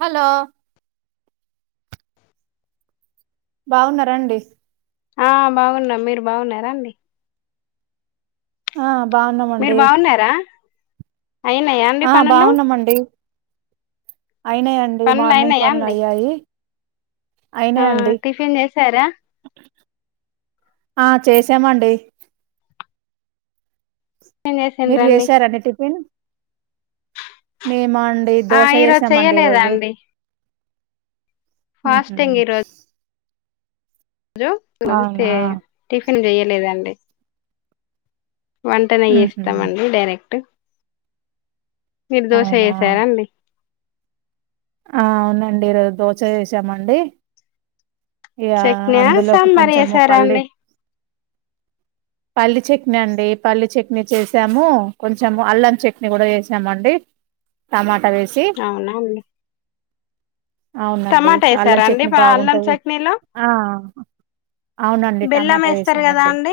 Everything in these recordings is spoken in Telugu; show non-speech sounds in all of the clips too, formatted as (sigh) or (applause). హలో (inaudible) బాగున్నరాండి. ఆ బాగున్నం. మీరు బాగున్నరాండి? ఆ మీరు బాగున్నామండి బావున్నరా? ఆ బావున్నమండి. అయినయి అండి పనులు మార్నింగ్ అయినాయా పనులు అండి అయ్యాయి. ఆ అయినాయండి టిఫిన్ చేసారా? ఆ చేసామండి. టిఫిన్ మీరు చేసిండ్రండి చేసారా అండి టిఫిన్? మే మా అండి ఆ దోశ ఈరోజు చేసామండి చెయ్యలేదా ఈరోజు. అండి హుహ్ ఫాస్టింగ్ ఈ రోజు చే అవునా టిఫిన్ చెయలేదండి. వంటనే ఉహు చేస్తమండి డైరెక్ట్. మీరు దోశ అవునా చేసారా అండి. ఆ అవునండి ఈరోజు దోశ చేసామండి. యా చట్నీ అందులోకి సాంబార్ కొంచెము చేసారా పల్లి అండి పల్లీ చట్నీ అండి. పల్లీ చట్నీ చేసాము, కొంచెము అల్లం చట్నీ కూడా చేసామండి. టమాట అవునా అండి. అవునండి, టమాటా అల్లం వేసారా అండి చట్నీ ప అల్లం బాగుంటది. చట్నీలో ఆ అవునండి బెల్లం టమాటా వేస్తారు కదా వేసానండి. అండి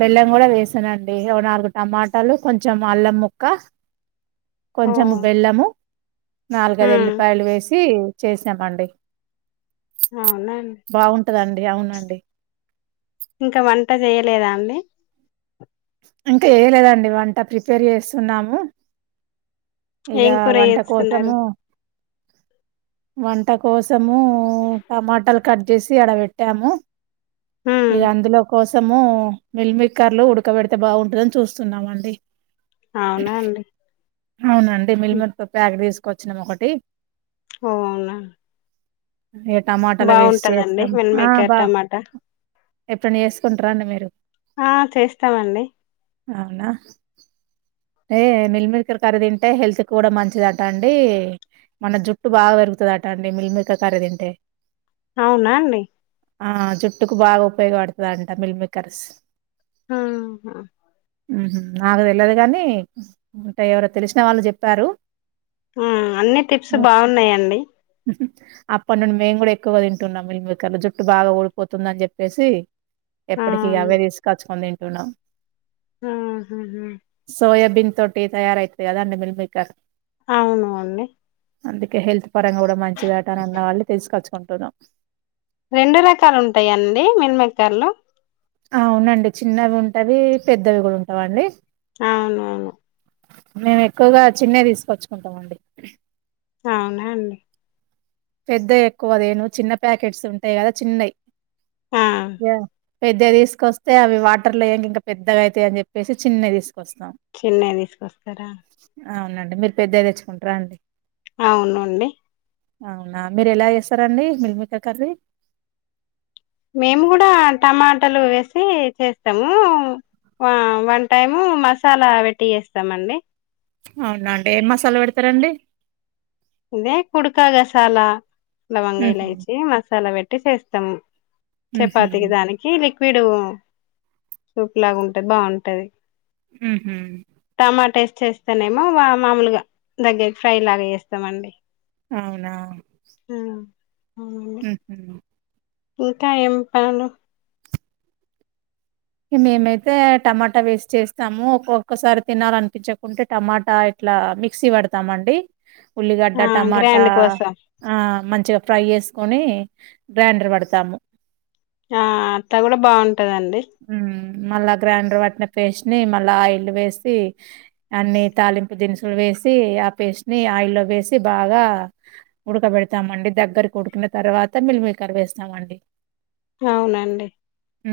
బెల్లం కూడా వేసానండి. ఒక నాలుగు టమాటాలు, కొంచెం అల్లం ముక్క ఓ కొంచెము బెల్లము, నాలుగైదు ఉమ్, ఎల్లిపాయలు వేసి చేసామండి. అవునా ఉంటదండి అవునండి. లేదా అండి. ఇంకా ఏయలేదండి వంట ప్రిపేర్ చేస్తున్నాము. ఇగా ఏం కూర వంట చేస్తున్నారు కోసము వంట కోసము టమాటలు కట్ చేసి ఆడ పెట్టాము. హ్మ్ ఇగ అందులో కోసం సము మిల్మిక్కర్లు ఉడకబెడితే బాగుంటదని చూస్తున్నాము అండి. అవునా అండి. అవునండి మిల్మికర్ ప్యాక్ తీసుకొచ్చినము ఒకటి. ఓ అవునా ఇగ టమాటాల వేసి బావుంటదండి చేస్తాం. ఆ మిల్మేకర్ బా టమాటా ఎప్పుడన్నా చేసుకుంటరా అండి మీరు? ఆ చేస్తమండి. అవునా. ఏ మిల్లిమిల్కల కర్రీ తింటే హెల్త్ కూడా మంచిదటా అండి. మన జుట్టు బాగా పెరుగుతది అట అండి మిల్మికర్ కర్రి తింటే. అవునా అండి. ఆ జుట్టుకు బాగా ఉపయోగపడుతది అంట మిల్మికర్స్. ఆహా హుహ్ నాకు తెలవదు కని అంటే ఎవరు తెలిసిన వాళ్ళు చెప్పారు. ఆ అన్ని టిప్స్ బాగున్నయండి. అప్పటి నుండి మేము కూడా ఎక్కువగా తింటున్నం మిల్మికర్లు జుట్టు బాగా ఊడిపోతుంది అని చెప్పేసి. ఎప్పటికిీ ఇగా అవును. అవే తీసుకొచ్చుకొని తింటున్నం. ఆహాహా సోయాబీన్ తోటి తయారయితది కదా అండి మిల్మికర్స్. అవును అండి. అందుకే హెల్త్ పరంగా కూడా మంచిదట అని అన్నవాళ్ళు తిసుకొచ్చుకుంటున్నాం. రెండు రకాలు ఉంటాయా అండి మిల్ మేకర్లు అవునండి చిన్నవి ఉంటవి పెద్దవి కూడా ఉంటావి అండి అవునవును మేము ఎక్కువగా చిన్నవి తీసుకొచ్చుకుంటామండి. అవునా అండి పెద్దవి ఎక్కువదేను చిన్న ప్యాకెట్స్ ఉంటాయి కదా చిన్నయి ఆ! పెద్దయి తీసుకొస్తే అవి వాటర్లో ఎయంగా ఇంకా పెద్దగా అయితాయి అని చెప్పేసి చిన్నయి తీసు చిన్నయి తీసుకొస్తారా అవునండి మీరు పెద్దయి తెచ్చుకుంటారా అండి అవునండి అవునా మీరు ఎలా చేస్తారండి మిల్ మేకర్ కర్రీ మేము కూడా టమాటాలు వేసి చేస్తాము వ వన్ టైము మసాలా పెట్టి చేస్తామండి అవునా అండి ఏం మసాలా పెడతారండి ఇదే కుడకా గసాలా లవంగా హుహ్ ఇలైచి మసాలా పెట్టి చేస్తం. చపాతికి హుహ్ దానికి లిక్విడ్ సూప్ లాగా ఉంటది బావుంటది. హు హుమ్ చేస్తానేేమో వా మామూలుగా దగ్గరికి ఫ్రై లాగ చేస్తామండి. అవునా అవునండి హు ఉమ్ ఇంకా ఏం పనులు మేమైతే టమాటా వేసి చేస్తాము ఒక్కొక్కసారి తినాలి అనిపించకుంటే టమాటా ఇట్లా మిక్సీ వడతామండి ఉల్లిగడ్డ ఆ టమాటా గ్రాండ్ కోసం ఆ మంచిగా ఫ్రై చేసుకొని గ్రైండర్ వడుతాము. ఆ అట్ల కూడా బాగుంటదండి. హ్మ్. మళ్ళా గ్రైండర్ వట్టిన పేస్ట్ ని మళ్ళా ఆయిల్ వేసి అన్ని తాలింపు దినుసులు వే సి ఆ పేస్ట్ ని ఆయిల్లో వేసి బాగా ఉడకబెడతామండి దగ్గరకు ఉడికిన తర్వా తర్వాత మిల్ మేకర్ వేస్తామండి అవునాండి ఉ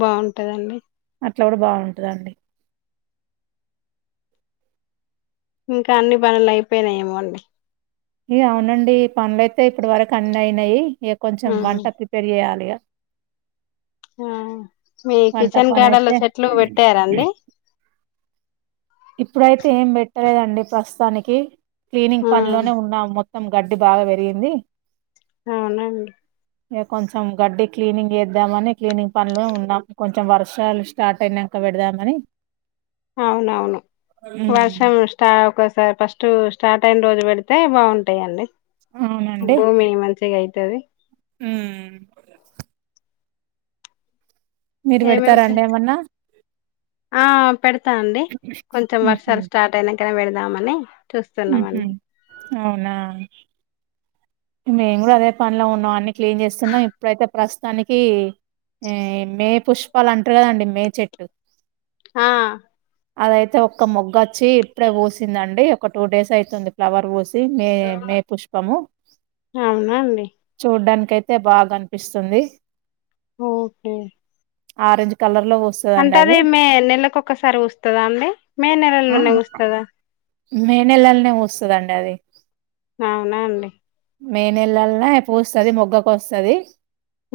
బాగుంటదా అండి అట్లా కూడా బావుంటదా అండి ఇంకా అన్ని పనులు అయిపోయినాయేమో అండి ఇ అవునండి పనులయితే ఇప్పడు వరకు అన్ని అయినాయి ఇక కొంచెం ఆ వంట ప్రిపేర్ చెయ్యాలి ఇగా ఆ మీ వంట కిచెన్ గార్డెన్ లో పనైతే చెట్లు పెట్టారా అండి ఇప్పుడైతే ఏం పెట్టలేదండి ప్రస్తుతానికి క్లీనింగ్ ఆ పనిలోనే ఉన్నాం మొ త్తం గడ్డి బాగా పెరిగింది అవునా అండి ఇగ కొంచెం గడ్డి క్లీనింగ్ చేద్దామని క్లీనింగ్ పనులో ఉన్నాం కొంచెం వర్షాలు స్టార్ట్ అయినాంక వె పెడుదామని అవునవును హ్మ్ వర్షం స్టా ఒక ఫస్ట్ స్టార్ట్ అయిన రోజు పెడితే బాగుంటాయిండి భూమి మంచిగా అయి తది హుమ్ మీరు ఏమేమి చే పెడతారాండి ఏమన్నా ఆ పెడతా అండి కొంచం వర్షాలు స్టార్ట్ అయినాంకనే పెడదామని ఉ హు చూస్తున్నామండి అవునా మేము కూడా అదే పనిలో ఉన్నాం అన్ని క్లీన్ చేస్తున్నాం ఇప్పుడైతే ప్రస్తుతానికి ఏ మే పుష్పాలు అంటారు కదండి మే చెట్టు ఆ అదైతే ఒక్క మొగ్గొచ్చి, ఇప్పుడే పూసిందండి, ఒక టూ డేస్ అయితుంది. ఫ్లవర్ పూసి ఇది, మే మే పుష్పము అవునా అండి చూడ్డానికి అయితే, బాగా అనిపిస్తుంది. ఓకే ఆరంజ్ కలర్ లో అంటే, పూస్తదండి అది మే నెలకు ఒక్కసారి పూస్తదా, అండి మే ఆ, నెలలోనే పూస్తదా? మే నెలలనే పూస్తదండి. అది అవునా అండి మే నెలలన పూస్తది. మొగ్గకు వస్తది.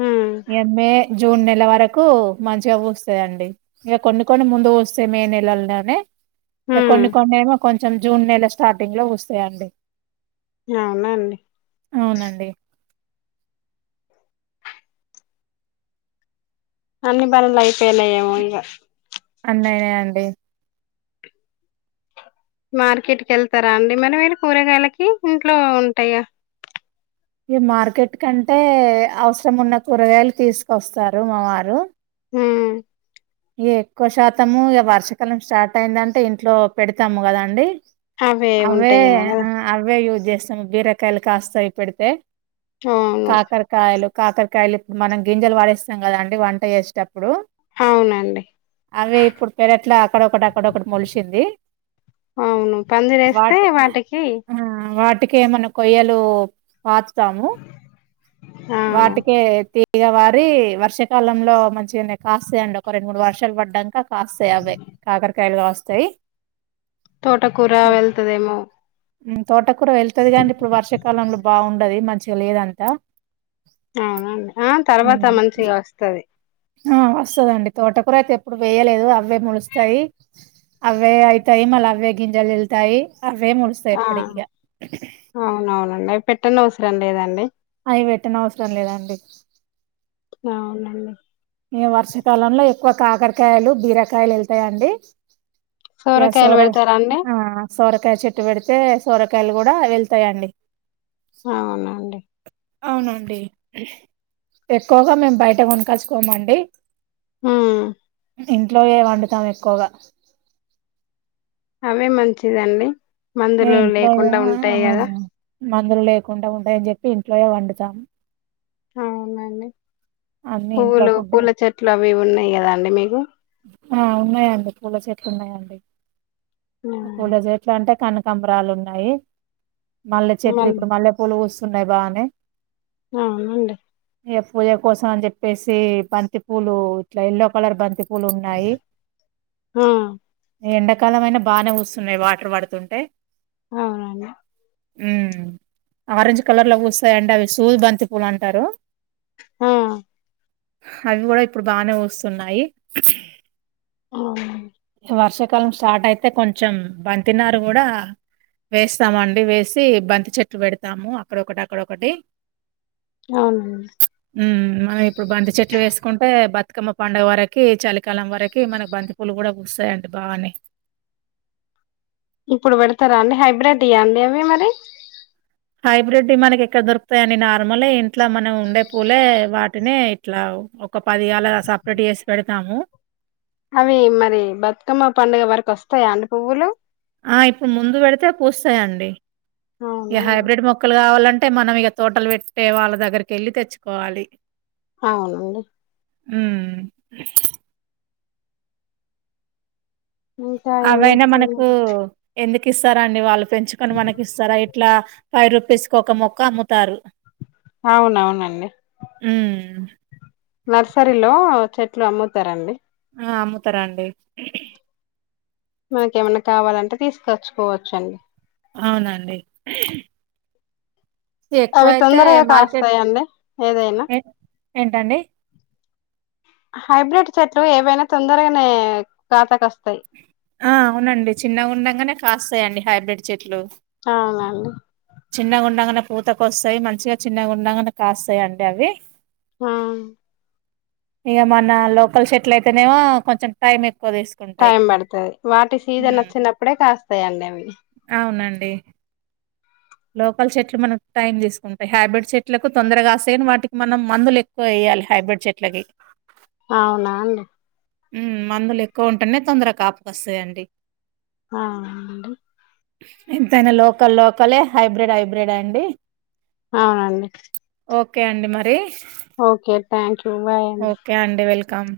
ఉమ్ మే జూన్ నెల వరకు మంచిగా పూస్తాయండి. ఇక కొన్ని కొన్ని ముందు పూస్తాయి. మే నెలల్లోనే ఇక ఉమ్ కొన్ని కొన్నేమో, కొంచెం జూన్ నెల స్టార్టింగ్ లో పూస్తాయండి. అవునా అండి అవునండి అన్ని పనులు అయిపోయనా, ఎమేగా ఇగా అన్ని అయిన అండి. మార్కెట్కి వెళ్తారా అండి, మరి మీరు కూరగాయలకి ఇంట్లో ఉంటాయ. ఈ మార్కెట్ కంటే, అవసరం ఉన్న కూరగాయలు తీసుకొస్తారు. మా వారు ఉమ్ ఇ ఎక్కువ శాతము, ఇగా వర్షాకాలం స్టార్ట్ అయిందంటే, ఇంట్లో పెడతాము కదండి అవే ఉంటాయేమో కదా ఆ అవే యూస్ చేస్త బీరకాయలు కాస్తవి పెడితే, అవును కాకరకాయలు కాకరకాయలు ఇప్పుడు, మనం గింజలు పడేస్తాం కదాండి వంట చేసేటప్పుడు. అవునండి అవి ఇప్పుడు పెరుట్లా, అక్కడొ ఒకటి అక్కడొ ఒకటి ములిసింది. అవును పందిరేస్తే వాట్ అ వాట్ వాటికి వాటికేఏమన్నా, కొయలు పాతుతాము, ఆ వాటికె తీ తీగ పారి, వర్షాకాలంలో మంచిగనే కాస్తే అండి. ఒక రెండు మూడు వర్షాలు పడ్డాక కాస్తాయి. అవే కాకరకాయలు కాస్తాయి. తోటకూర వెళ్తదేమో. తోటకూర వెళ్తది కానీ, ఇప్పుడు వర్షాకాలంలో బాగుండది. మంచిగా లేదంతా. అవునండి, ఆ తర్వాత హ్మ్. మంచిగా వస్తది. ఆ వస్తదండి. తోటకూర అయితే ఎప్పుడు వేయలేదు. అవే మొలుస్తాయి. అవే అయితాయి. మళ్ళా అవ్వే గింజలు ఎళ్తాయి. ఆ అవునవునండి, అవి పెట్టనవసరం లేదండి. అవి పెట్టనవసరం లేదండి. అవునండి. ఇగా వర్షాకాలంలో ఎక్కువ కాకరకాయలు, బీరకాయలు వెళ్తాయండి. ఎ సోరకాయలు సోర పెడతారా అండి ఆ సోరకాయ చెట్టు పెడితే, సోరకాయలు కూడా వెళ్తాయండి. అవునండి. అవునండి, ఎక్కువగా మేము బయట కొనుకోచ్చు కోమండి. ఉమ్ ఇంట్లోయే వండుతాం. ఎక్కువగా ఇవే మంచిదండి, ఇగ మందులు ఇంట్లోయే లేకుండా ఆ ఉంటాయి. గదా మందులు లేకుండా ఉంటాయని చెప్పి, ఇంట్లో వండుతాము. అవునండి, అన్ని ఇంట్లో పూలు ఫుడ్ పూల చెట్లు అవి ఉన్నాయి. గదా అండి మీకు. ఆ ఉన్నాయండి, పూల చెట్లు ఉన్నాయండి, అవునండి పూల చెట్లు అంటే. కనకంబరాలు ఉన్నాయి. మల్లె ఆ చెట్లు మల్ ఇప్పుడు మల్లె పూలు పూస్తున్నాయి. బాగానే అవునండి. ఏ పూజ కోసం అని చెప్పేసి బంతి పూలు ఇట్లా ఎల్లో కలర్ బంతి పూ బన్నాయి ఆ ఎండాకాలం అయినా బాగానే వస్తున్నాయి వాటర్ పడుతుంటే అవునండి ఆరెంజ్ కలర్ లో కూ వస్తాయంండి అవి సూద్ బంతి పూలు అంటారు హా అవి కూడా ఇప్పుడు బానే వస్తున్నాయి ఆ వర్షాకాలం స్టార్ట్ అయితే కొంచెం బంతినారు కూడా వేస్తామ అండి వేసి బంతి చెట్టు పెడతాము అక్కడొకటి అక్కడొకటి అవునడి మనం ఇప్పుడు బంతి చెట్లు వేసుకుంటే బతుకమ్మ పండుగ వరకి చలికాలం వరకి మనకి బంతి పూలు కూడా వస్తాయి అంట బానే ఇప్పుడు పెడతారా అండి హైబ్రిెడ్ ఇయా అండి అవి మరి హైబ్రిడ్ మనకి ఎక్కడ దొరుకుతాయిని నార్మలే ఇంట్లో మనం ఉండే పూలే వా అంటనే ఇట్లా ఒక పదిగాేల సపరేట్ చేసి పెడతాము అవి మరి బతుకమ్మ పండుగ వరకు వస్తాయా అందు పువ్వులు ఆ ఇప్పుడు ముందు పెడితే పూస్తాయంండి ఈ అవునా హైబ్రిడ్ మొక్కలు కావాలంటే అంటే మనం ఇక తోటలు పెట్టే వాళ్ళ దగ్గరికి వెళ్ళి తెచ్చుకోవాలి అాడి అ ఇంకా ఏం అవైనా మనకు చేస్తున్నారు ఎందుకు ఇస్తారా అండి వాళ్ళు పెంచుకొని మనకి ఇస్తారా ఇట్లా ఫైవ్ రూపీస్కి ఒక మొక్క అమ్ముతారు అవునవునండి హ్మ్. నర్సరీలో చెట్లు అమ్ముతారండి ఆ అమ్ముతారా అండి మనకి ఏమన్నా కావాలంటే తీసుకచ్చుకోవచ్చు అండి అవునండి అవి ఎక్కువైతే తొందరగా మార్కెట్ కాస్తాయండి ఏదైనా ఏ ఏంటండి? హైబ్రిడ్ చెట్లు ఏవైనా తొందరగానే తా కస్త ఆ అవునండి చిన్నగా ఉండగానే కాస్తాయండి హైబ్రిడ్ చెట్లు అ అండి చిన్నగాండగానే పూతక వస్తాయి మంచిగా చిన్నగాగుండగానే కాస్తాయి అండి అవి హ ఇక మన లోకల్ షెట్లు అయితేనేమో కొంచెం టైం ఎ టైం పడుతుది వాటి సీజన్ హ్మ్. వచ్చినప్పుడే కాస్తాయిండి అవి బ లోకల్ చెట్లు మనకు టైం తీసుకుంటాయి హైబ్రిడ్ చెట్లకు తొరగాస్తేయని వాటికి మనం మందులు ఎక్కువ అయ ల్ హైబ్రిడ్ చెట్లకి అవునా అండి మ్మ్ మందులు ఎక్కువ ఉంటానే తొందరగా కాపకొస్తాయంండి ఆ అవునండి ఎంతైనా లోకల్ లోకలే హైబ్రిడ్ హైబ్రిడ్ అండి అవునండి ఓకే అండి మరి ఓకే థ్యాంక్ యూ బాయ అండి కమ్